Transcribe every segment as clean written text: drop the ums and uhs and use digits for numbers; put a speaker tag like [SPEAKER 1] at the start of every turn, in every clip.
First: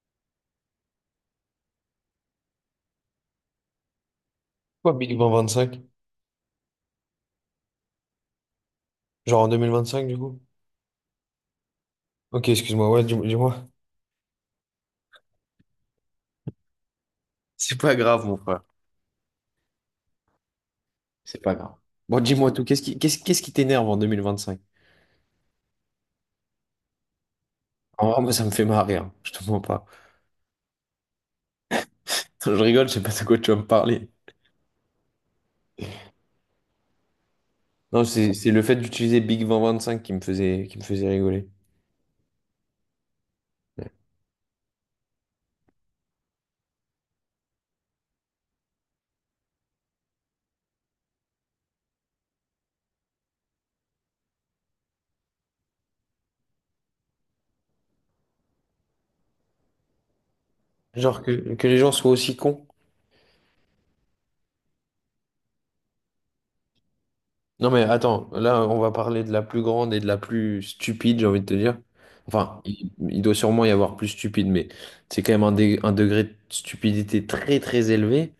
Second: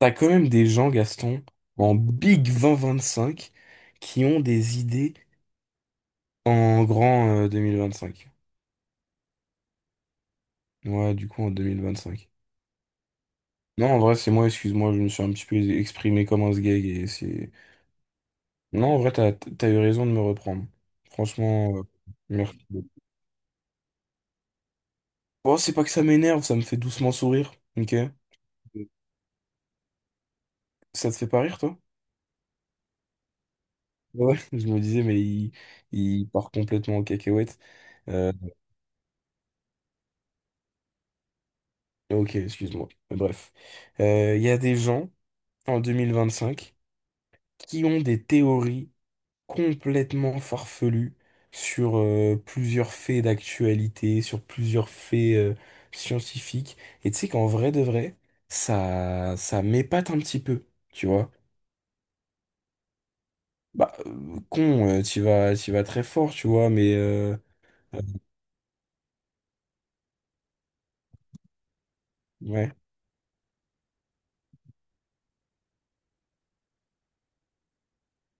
[SPEAKER 1] T'as quand même des gens, Gaston, en Big 2025, qui ont des
[SPEAKER 2] Quoi,
[SPEAKER 1] idées
[SPEAKER 2] minimum 25?
[SPEAKER 1] en grand 2025.
[SPEAKER 2] Genre en 2025, du coup?
[SPEAKER 1] Ouais, du coup, en 2025.
[SPEAKER 2] Ok, excuse-moi, ouais, dis-moi.
[SPEAKER 1] Non, en vrai, c'est moi, excuse-moi, je me suis un petit peu exprimé comme un sgeg et c'est.
[SPEAKER 2] C'est pas grave, mon frère.
[SPEAKER 1] Non, en vrai, t'as eu raison de me reprendre.
[SPEAKER 2] C'est pas grave.
[SPEAKER 1] Franchement,
[SPEAKER 2] Bon, dis-moi
[SPEAKER 1] merci.
[SPEAKER 2] tout. Qu'est-ce qui t'énerve en 2025?
[SPEAKER 1] Bon, c'est pas que ça m'énerve, ça me fait doucement sourire, ok?
[SPEAKER 2] En vrai, moi, ça me fait marrer, hein. Je te mens pas.
[SPEAKER 1] Ça te fait pas rire, toi?
[SPEAKER 2] Je rigole, je sais pas de quoi tu vas me parler.
[SPEAKER 1] Ouais. Je me disais, mais il part complètement en cacahuète.
[SPEAKER 2] Non, c'est,
[SPEAKER 1] Euh,
[SPEAKER 2] c'est le fait d'utiliser Big 2025 qui me faisait, rigoler.
[SPEAKER 1] ok, excuse-moi. Bref.
[SPEAKER 2] Ouais.
[SPEAKER 1] Il y a des gens en 2025 qui ont des théories complètement farfelues sur plusieurs faits d'actualité, sur plusieurs faits scientifiques. Et tu sais qu'en vrai de vrai, ça m'épate un petit peu, tu
[SPEAKER 2] Genre que,
[SPEAKER 1] vois.
[SPEAKER 2] que les gens soient aussi cons.
[SPEAKER 1] Bah, con, t'y vas très fort, tu vois, mais
[SPEAKER 2] Non mais
[SPEAKER 1] euh,
[SPEAKER 2] attends, là on va parler de la plus grande et de la plus stupide, j'ai envie de te dire. Enfin, il doit sûrement y avoir plus stupide, mais c'est quand même un degré de stupidité très très élevé,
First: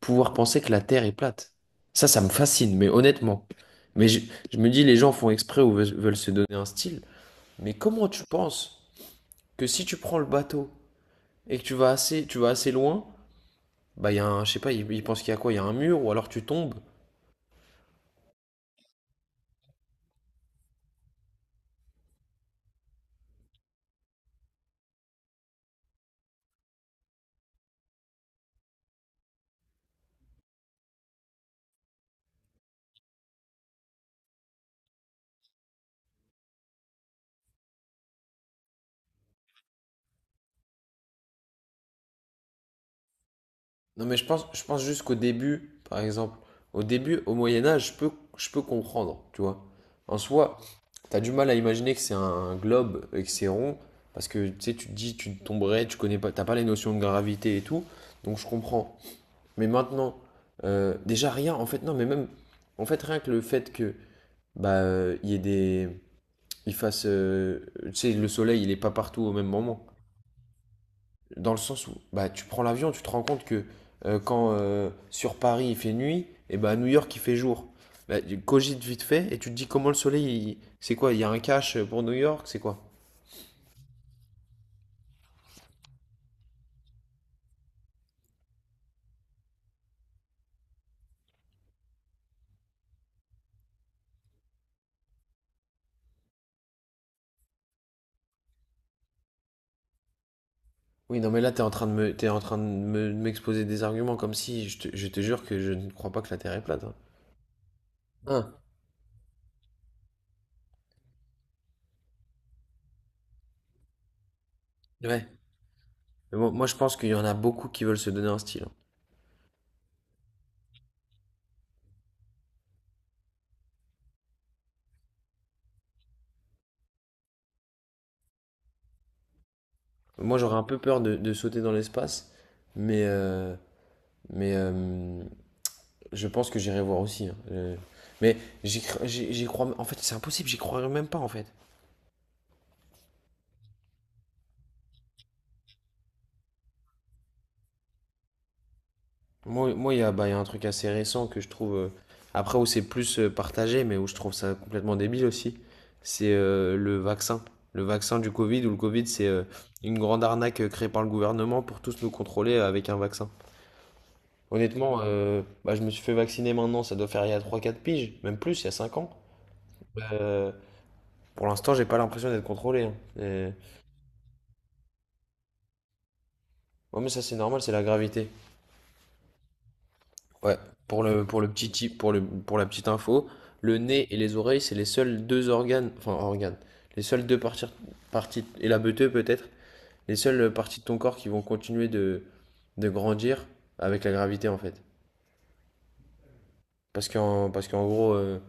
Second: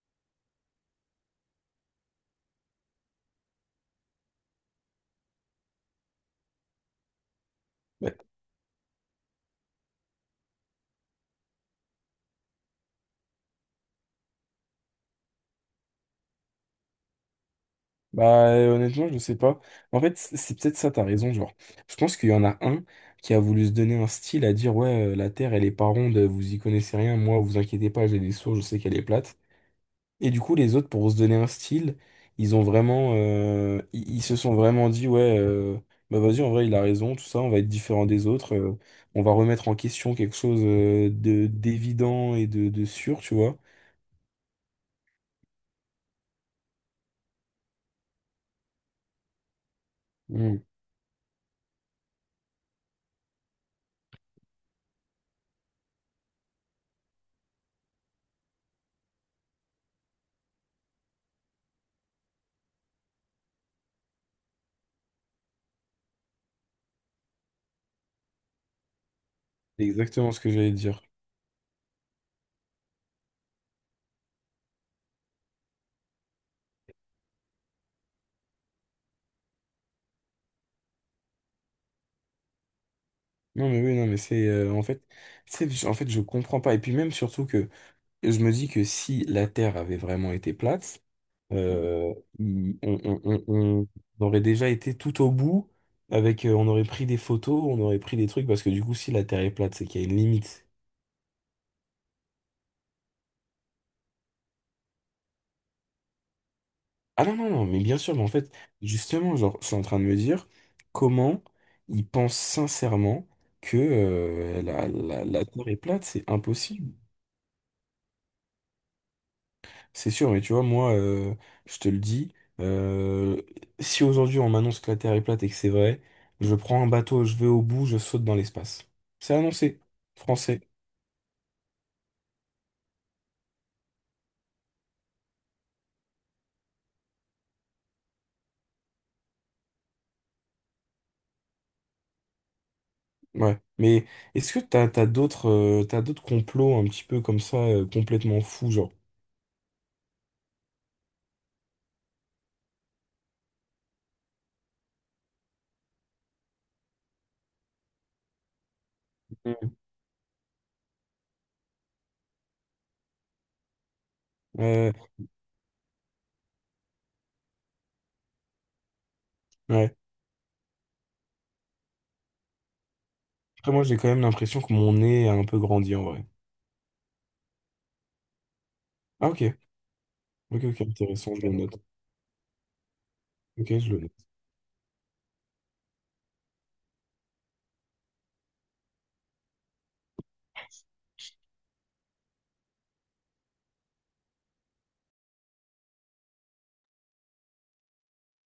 [SPEAKER 2] pouvoir penser que la Terre est plate. Ça me fascine, mais honnêtement. Mais je me dis, les gens font exprès ou veulent se donner un style. Mais comment
[SPEAKER 1] ouais.
[SPEAKER 2] tu penses que si tu prends le bateau et que tu vas assez loin, bah il y a un, je sais pas, ils pensent qu'il y a quoi? Il y a un mur ou alors tu tombes.
[SPEAKER 1] Bah, honnêtement, je sais pas. En fait, c'est peut-être ça, t'as raison, genre. Je pense qu'il y en a un qui a voulu se donner un style à dire, ouais, la Terre, elle est pas ronde, vous y connaissez rien, moi, vous inquiétez pas, j'ai des sources, je sais qu'elle est plate. Et du coup, les autres, pour se donner un style, ils se sont vraiment dit, ouais, bah vas-y, en vrai, il a raison, tout ça, on va être différent des autres, on va remettre en question quelque chose, d'évident et de sûr, tu vois.
[SPEAKER 2] Non, mais je pense juste qu'au début, par exemple, au début, au Moyen Âge, je peux comprendre, tu vois. En soi,
[SPEAKER 1] Mm.
[SPEAKER 2] t'as du mal à imaginer que c'est un globe et que c'est rond, parce que tu sais, tu te dis, tu tomberais, tu connais pas, t'as pas les notions de gravité et tout, donc je comprends. Mais maintenant, déjà rien, en fait, non, mais même, en fait, rien que le fait que, bah, il y ait des, il fasse, tu sais, le soleil, il est pas partout au même
[SPEAKER 1] C'est
[SPEAKER 2] moment.
[SPEAKER 1] exactement ce que j'allais dire.
[SPEAKER 2] Dans le sens où bah, tu prends l'avion, tu te rends compte que quand sur Paris il fait nuit, et ben à New York il fait jour. Là, tu cogites vite fait et tu te dis comment le soleil, c'est quoi? Il y a un cache pour New York, c'est quoi?
[SPEAKER 1] Non mais oui, non mais c'est en fait, en fait, je comprends pas. Et puis même surtout que je me dis que si la Terre avait vraiment été plate, euh, il- on, on- on- on- on aurait déjà été tout au bout, avec on aurait pris des photos, on aurait pris des trucs parce que du coup, si la Terre est plate, c'est qu'il y a une limite.
[SPEAKER 2] Oui, non, mais là, t'es en train de m'exposer des arguments comme si je te jure que je ne crois pas que la Terre est plate, hein.
[SPEAKER 1] Ah, non non non, mais bien sûr, mais en fait,
[SPEAKER 2] Hein,
[SPEAKER 1] justement, genre, je suis en train de me dire, comment ils pensent sincèrement que la, la,
[SPEAKER 2] ouais.
[SPEAKER 1] la Terre est plate? C'est
[SPEAKER 2] Mais bon, moi, je
[SPEAKER 1] impossible.
[SPEAKER 2] pense qu'il y en a beaucoup qui veulent se donner un style, hein.
[SPEAKER 1] C'est sûr, mais tu vois, moi, je te le dis, euh, si aujourd'hui on m'annonce que la Terre est plate et que c'est vrai, je prends un bateau, je vais au bout, je saute dans l'espace. C'est annoncé,
[SPEAKER 2] Moi, j'aurais
[SPEAKER 1] français.
[SPEAKER 2] un peu peur de sauter dans l'espace, mais, euh, mais je pense que j'irai voir aussi, hein. Mais j'y cr- j'y j'y crois. En fait, c'est impossible, j'y croirais même pas en fait.
[SPEAKER 1] Ouais. Mais est-ce que t'as d'autres complots un petit peu comme ça, complètement fous, genre?
[SPEAKER 2] Moi, bah, il y a un truc assez récent que je trouve, après, où c'est plus partagé, mais où je trouve ça complètement débile aussi. C'est le vaccin. Le vaccin du Covid, où le Covid, c'est
[SPEAKER 1] Mm.
[SPEAKER 2] une grande arnaque créée par le gouvernement pour tous nous contrôler avec un vaccin.
[SPEAKER 1] Ouais,
[SPEAKER 2] Honnêtement, bah, je me suis fait vacciner maintenant, ça doit faire il y a 3, 4 piges, même plus, il y a 5 ans.
[SPEAKER 1] ouais.
[SPEAKER 2] Euh, pour l'instant, j'ai pas l'impression d'être contrôlé, hein. Et-
[SPEAKER 1] Après, moi, j'ai quand même l'impression que mon nez a un peu grandi en vrai.
[SPEAKER 2] Ouais, mais ça, c'est normal, c'est la gravité.
[SPEAKER 1] Ah, ok.
[SPEAKER 2] Ouais,
[SPEAKER 1] Ok, ok,
[SPEAKER 2] pour le,
[SPEAKER 1] intéressant,
[SPEAKER 2] pour
[SPEAKER 1] je
[SPEAKER 2] le
[SPEAKER 1] le
[SPEAKER 2] petit
[SPEAKER 1] note.
[SPEAKER 2] tip, pour la petite info, le
[SPEAKER 1] Ok, je le
[SPEAKER 2] nez
[SPEAKER 1] note.
[SPEAKER 2] et les oreilles, c'est les seuls deux organes, enfin organes, les seules deux parties, parties et la beuteux peut-être, les seules parties de ton corps qui vont continuer de grandir avec la gravité en fait. Parce qu'en gros,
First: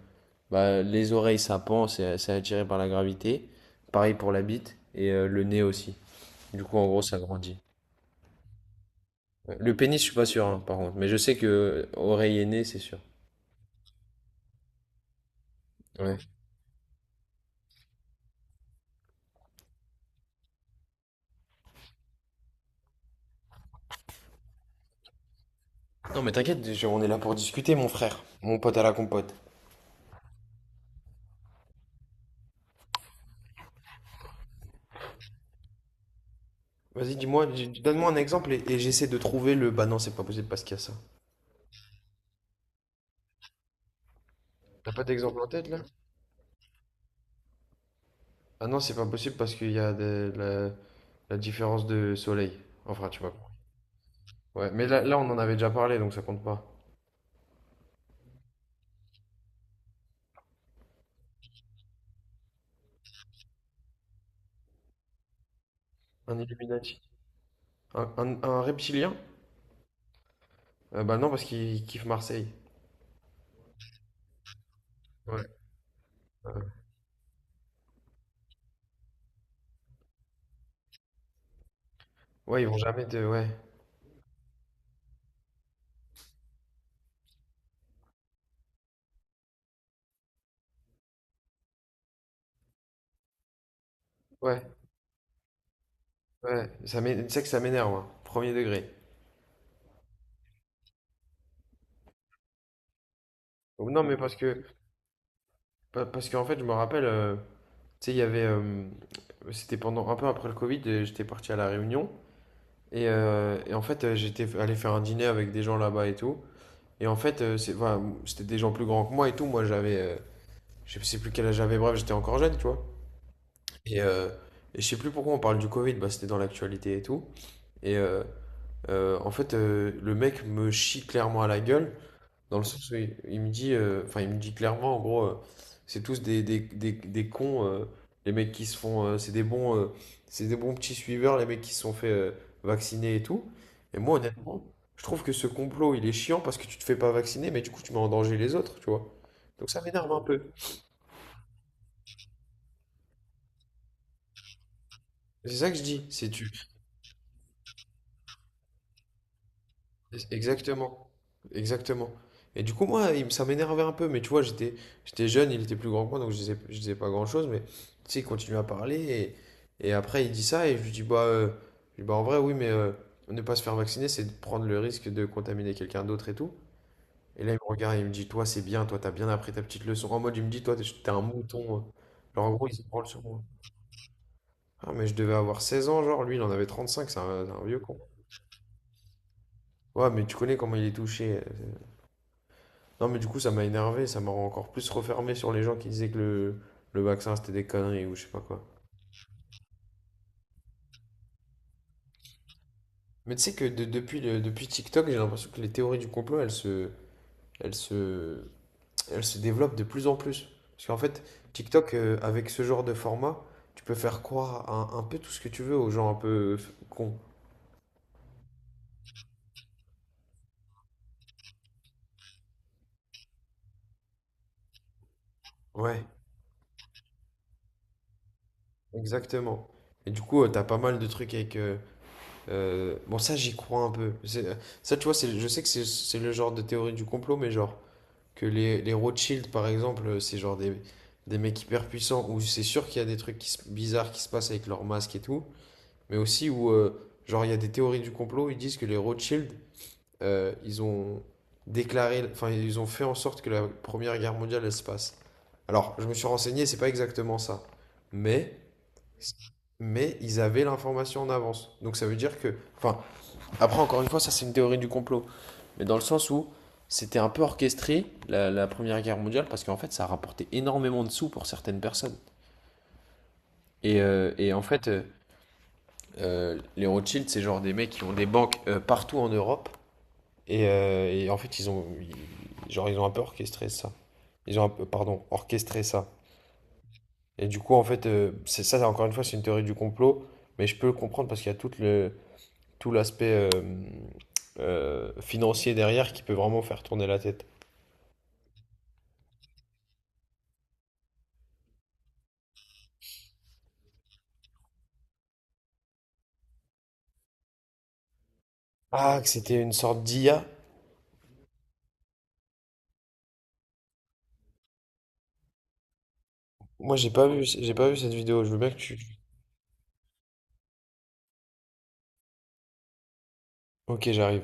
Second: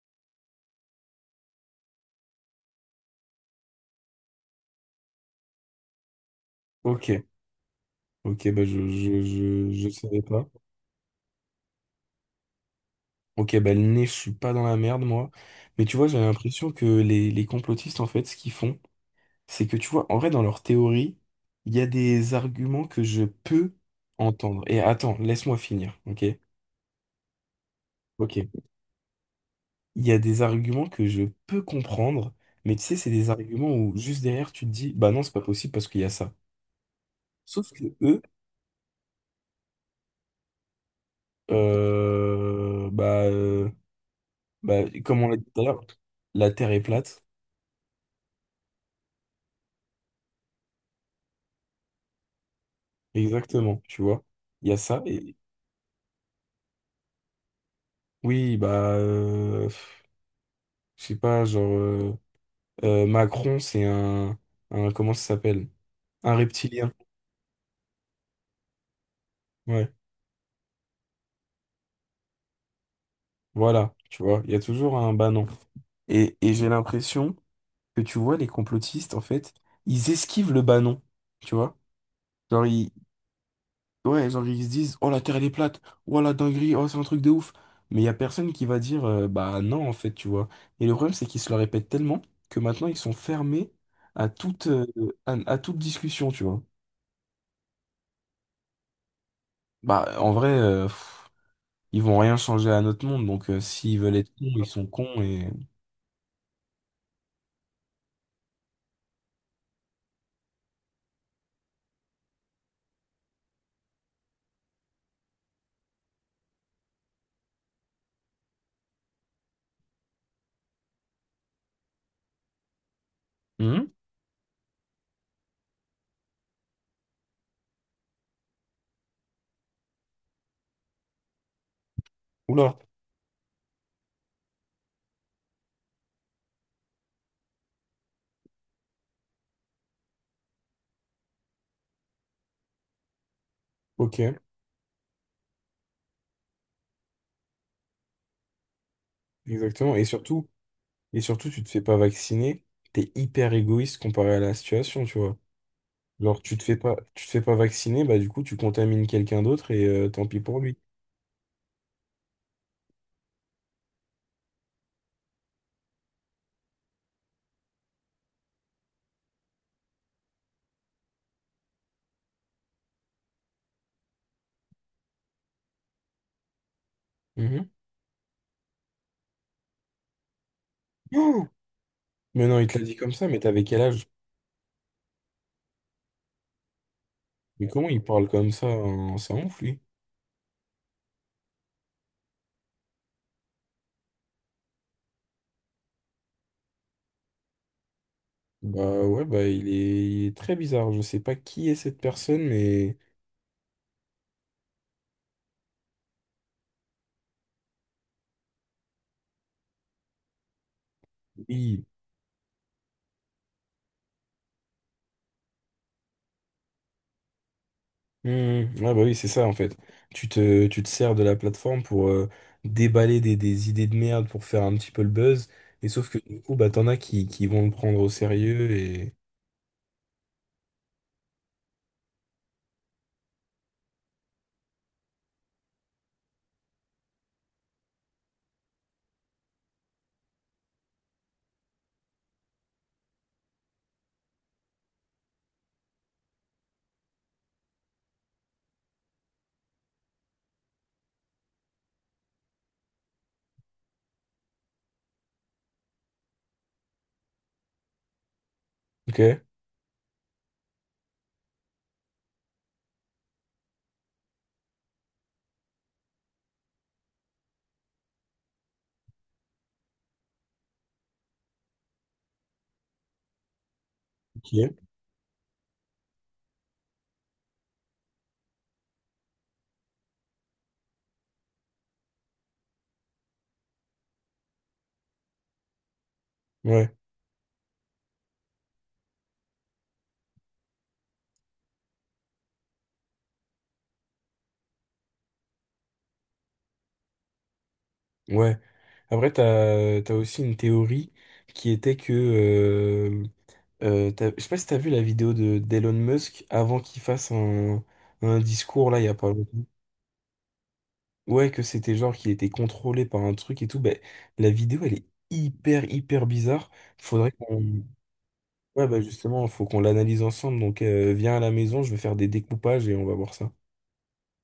[SPEAKER 2] bah, les oreilles ça pend, c'est attiré par la gravité. Pareil pour la bite et le nez aussi. Du coup, en gros, ça
[SPEAKER 1] Ok,
[SPEAKER 2] grandit.
[SPEAKER 1] ok, bah, je, je,
[SPEAKER 2] Ouais.
[SPEAKER 1] je,
[SPEAKER 2] Le
[SPEAKER 1] je
[SPEAKER 2] pénis, je suis
[SPEAKER 1] savais
[SPEAKER 2] pas sûr
[SPEAKER 1] pas.
[SPEAKER 2] hein, par contre, mais je sais que oreille et nez, c'est sûr.
[SPEAKER 1] Ok, bah le nez, je suis pas dans la merde, moi. Mais tu vois,
[SPEAKER 2] Ouais.
[SPEAKER 1] j'ai l'impression que les complotistes, en fait, ce qu'ils font, c'est que tu vois, en vrai, dans leur théorie, il y a des arguments que je peux entendre. Et attends, laisse-moi finir,
[SPEAKER 2] Non,
[SPEAKER 1] ok?
[SPEAKER 2] mais t'inquiète, on est là pour discuter, mon frère.
[SPEAKER 1] Ok.
[SPEAKER 2] Mon pote à la compote.
[SPEAKER 1] Il y a des arguments que je peux comprendre, mais tu sais, c'est des arguments où juste derrière, tu te dis, bah non, c'est pas possible parce qu'il y a ça.
[SPEAKER 2] Vas-y, dis-moi, dis-
[SPEAKER 1] Sauf
[SPEAKER 2] moi
[SPEAKER 1] que
[SPEAKER 2] donne moi un
[SPEAKER 1] eux,
[SPEAKER 2] exemple et, j'essaie de trouver le. Bah non, c'est pas possible parce qu'il y a ça.
[SPEAKER 1] bah, bah,
[SPEAKER 2] T'as pas
[SPEAKER 1] comme on l'a
[SPEAKER 2] d'exemple
[SPEAKER 1] dit
[SPEAKER 2] en
[SPEAKER 1] tout à
[SPEAKER 2] tête là?
[SPEAKER 1] l'heure, la Terre est plate.
[SPEAKER 2] Ah non, c'est pas possible parce qu'il y a la différence de soleil. Enfin, tu vois.
[SPEAKER 1] Exactement, tu vois. Il
[SPEAKER 2] Ouais,
[SPEAKER 1] y a
[SPEAKER 2] mais là,
[SPEAKER 1] ça.
[SPEAKER 2] là, on en avait déjà parlé donc ça compte pas.
[SPEAKER 1] Oui, bah, pff, je sais pas, genre, Macron, c'est un, comment ça s'appelle? Un
[SPEAKER 2] Un
[SPEAKER 1] reptilien.
[SPEAKER 2] Illuminati. Un reptilien?
[SPEAKER 1] Ouais,
[SPEAKER 2] Bah non, parce qu'ils kiffent Marseille.
[SPEAKER 1] voilà, tu vois, il y a toujours un banon.
[SPEAKER 2] Ouais.
[SPEAKER 1] Et j'ai l'impression que tu vois, les complotistes, en fait, ils esquivent le banon, tu vois?
[SPEAKER 2] Ouais,
[SPEAKER 1] Genre,
[SPEAKER 2] ils vont jamais te. Ouais.
[SPEAKER 1] ouais, genre, ils se disent, oh, la Terre, elle est plate, oh, la dinguerie, oh, c'est un truc de ouf. Mais il y a personne qui va dire, bah non, en fait, tu vois. Et le problème, c'est qu'ils se le répètent tellement que maintenant, ils sont fermés à
[SPEAKER 2] Ouais.
[SPEAKER 1] toute, euh, à toute discussion, tu vois.
[SPEAKER 2] Ouais. Tu sais que ça m'énerve, hein. Premier degré.
[SPEAKER 1] Bah, en vrai, pff, ils vont rien changer à notre monde, donc s'ils
[SPEAKER 2] Non,
[SPEAKER 1] veulent
[SPEAKER 2] mais
[SPEAKER 1] être
[SPEAKER 2] parce
[SPEAKER 1] cons,
[SPEAKER 2] que.
[SPEAKER 1] ils sont cons.
[SPEAKER 2] Parce qu'en fait, je me rappelle, tu sais, il y avait, c'était pendant un peu après le Covid, et j'étais parti à La Réunion. Et en fait, j'étais allé faire un dîner avec des gens là-bas et tout. Et en fait, voilà c'était des gens plus grands que moi et tout. Moi, j'avais, je sais plus quel âge j'avais, bref, j'étais encore jeune, tu vois.
[SPEAKER 1] Mhm.
[SPEAKER 2] Et, euh, et je sais plus pourquoi on parle du Covid, bah, c'était dans l'actualité et tout. Et en fait, le mec me chie clairement à la gueule. Dans le
[SPEAKER 1] Oula,
[SPEAKER 2] sens où il me dit, enfin, il me dit clairement, en gros, c'est tous des cons, les mecs qui se font, c'est des bons petits suiveurs, les mecs qui se sont fait vacciner et tout. Et moi,
[SPEAKER 1] ok,
[SPEAKER 2] honnêtement, je trouve que ce complot, il est chiant parce que tu te fais pas vacciner, mais du coup, tu mets en danger les autres, tu vois. Donc ça
[SPEAKER 1] exactement. Et
[SPEAKER 2] m'énerve un peu.
[SPEAKER 1] surtout, et surtout, tu te fais pas vacciner, t'es hyper égoïste comparé à la situation, tu vois.
[SPEAKER 2] C'est ça que je dis. C'est
[SPEAKER 1] Genre,
[SPEAKER 2] tu.
[SPEAKER 1] tu te fais pas vacciner, bah du coup, tu contamines quelqu'un d'autre et tant pis pour lui.
[SPEAKER 2] Exactement, exactement. Et du coup, moi, il ça m'énervait un peu, mais tu vois, j'étais jeune, il était plus grand que moi, donc je disais pas grand-chose, mais tu sais, il continue à parler, et, après, il dit ça, et je lui dis, bah, je dis, bah en vrai, oui, mais ne pas se faire vacciner, c'est de prendre le risque de contaminer quelqu'un d'autre et tout. Et là, il me
[SPEAKER 1] Mhm.
[SPEAKER 2] regarde, il me dit, toi, c'est bien, toi, t'as bien appris ta petite leçon. En mode, il me dit, toi, t'es un
[SPEAKER 1] Oh
[SPEAKER 2] mouton, hein. Genre,
[SPEAKER 1] mais
[SPEAKER 2] en
[SPEAKER 1] non, il
[SPEAKER 2] gros, il
[SPEAKER 1] te
[SPEAKER 2] se
[SPEAKER 1] l'a dit
[SPEAKER 2] branle
[SPEAKER 1] comme
[SPEAKER 2] sur
[SPEAKER 1] ça, mais
[SPEAKER 2] moi.
[SPEAKER 1] t'avais quel âge?
[SPEAKER 2] Ah, mais je devais avoir 16 ans, genre, lui, il en avait 35, c'est un
[SPEAKER 1] Mais
[SPEAKER 2] vieux
[SPEAKER 1] comment
[SPEAKER 2] con.
[SPEAKER 1] il parle comme ça? Hein. Ça ouf, lui.
[SPEAKER 2] Ouais, mais tu connais comment il est touché. Non, mais du coup, ça m'a énervé, ça m'a encore plus refermé sur les gens qui disaient que le vaccin c'était des conneries ou je sais pas quoi.
[SPEAKER 1] Bah ouais, bah il est très bizarre. Je sais pas qui est cette personne, mais...
[SPEAKER 2] Mais tu sais que depuis, depuis TikTok, j'ai l'impression que les théories du complot elles se, elles se développent de plus en plus. Parce qu'en fait,
[SPEAKER 1] Oui.
[SPEAKER 2] TikTok, avec ce genre de format, tu peux faire croire à un peu tout ce que tu veux aux gens un peu cons.
[SPEAKER 1] Hmm, ah bah oui, c'est ça en fait. Tu te sers de la plateforme pour déballer des idées de merde pour faire un petit peu le buzz. Et
[SPEAKER 2] Ouais,
[SPEAKER 1] sauf que du coup, bah t'en as qui vont le prendre au sérieux et.
[SPEAKER 2] exactement. Et du coup, t'as pas mal de trucs avec, bon, ça, j'y crois un peu. Ça, tu vois, c'est, je sais que c'est le genre de théorie du complot, mais genre. Que les Rothschild, par exemple, c'est genre des mecs hyper puissants où c'est sûr qu'il y a des trucs qui bizarres qui se passent avec leurs masques et tout. Mais aussi où, genre, il y a des théories du complot, ils disent que les Rothschild, ils ont déclaré, enfin, ils ont fait en sorte que la Première Guerre mondiale, elle se passe. Alors, je me suis renseigné, c'est pas exactement ça. Mais
[SPEAKER 1] Ok,
[SPEAKER 2] mais ils avaient l'information en avance. Donc ça veut dire que, enfin, après, encore une fois, ça c'est une théorie du complot. Mais dans le sens où c'était un peu orchestré, la Première Guerre mondiale, parce qu'en fait, ça a rapporté énormément de sous pour certaines personnes. Et en
[SPEAKER 1] ok.
[SPEAKER 2] fait, les Rothschild, c'est genre des mecs qui ont des banques partout en Europe. Et en fait, genre, ils ont un peu orchestré ça. Ils ont un peu, pardon, orchestré ça.
[SPEAKER 1] Ouais,
[SPEAKER 2] Et du coup, en fait, c'est ça, encore une fois, c'est une théorie du complot. Mais je peux le comprendre parce qu'il y a toute tout l'aspect financier derrière qui peut vraiment faire tourner la tête.
[SPEAKER 1] ouais. Après, t'as aussi une théorie qui était je sais pas si t'as vu la vidéo de d'Elon Musk avant qu'il fasse un discours là il y a
[SPEAKER 2] Ah, que
[SPEAKER 1] pas
[SPEAKER 2] c'était
[SPEAKER 1] longtemps.
[SPEAKER 2] une sorte d'IA.
[SPEAKER 1] Ouais, que c'était genre qu'il était contrôlé par un truc et tout, ben la vidéo elle est hyper hyper bizarre.
[SPEAKER 2] Moi, j'ai pas
[SPEAKER 1] Faudrait
[SPEAKER 2] vu, j'ai
[SPEAKER 1] qu'on.
[SPEAKER 2] pas vu cette vidéo. Je veux bien que
[SPEAKER 1] Ouais,
[SPEAKER 2] tu.
[SPEAKER 1] bah justement, faut qu'on l'analyse ensemble. Donc viens à la maison, je vais faire des découpages et on va voir ça.
[SPEAKER 2] Ok, j'arrive.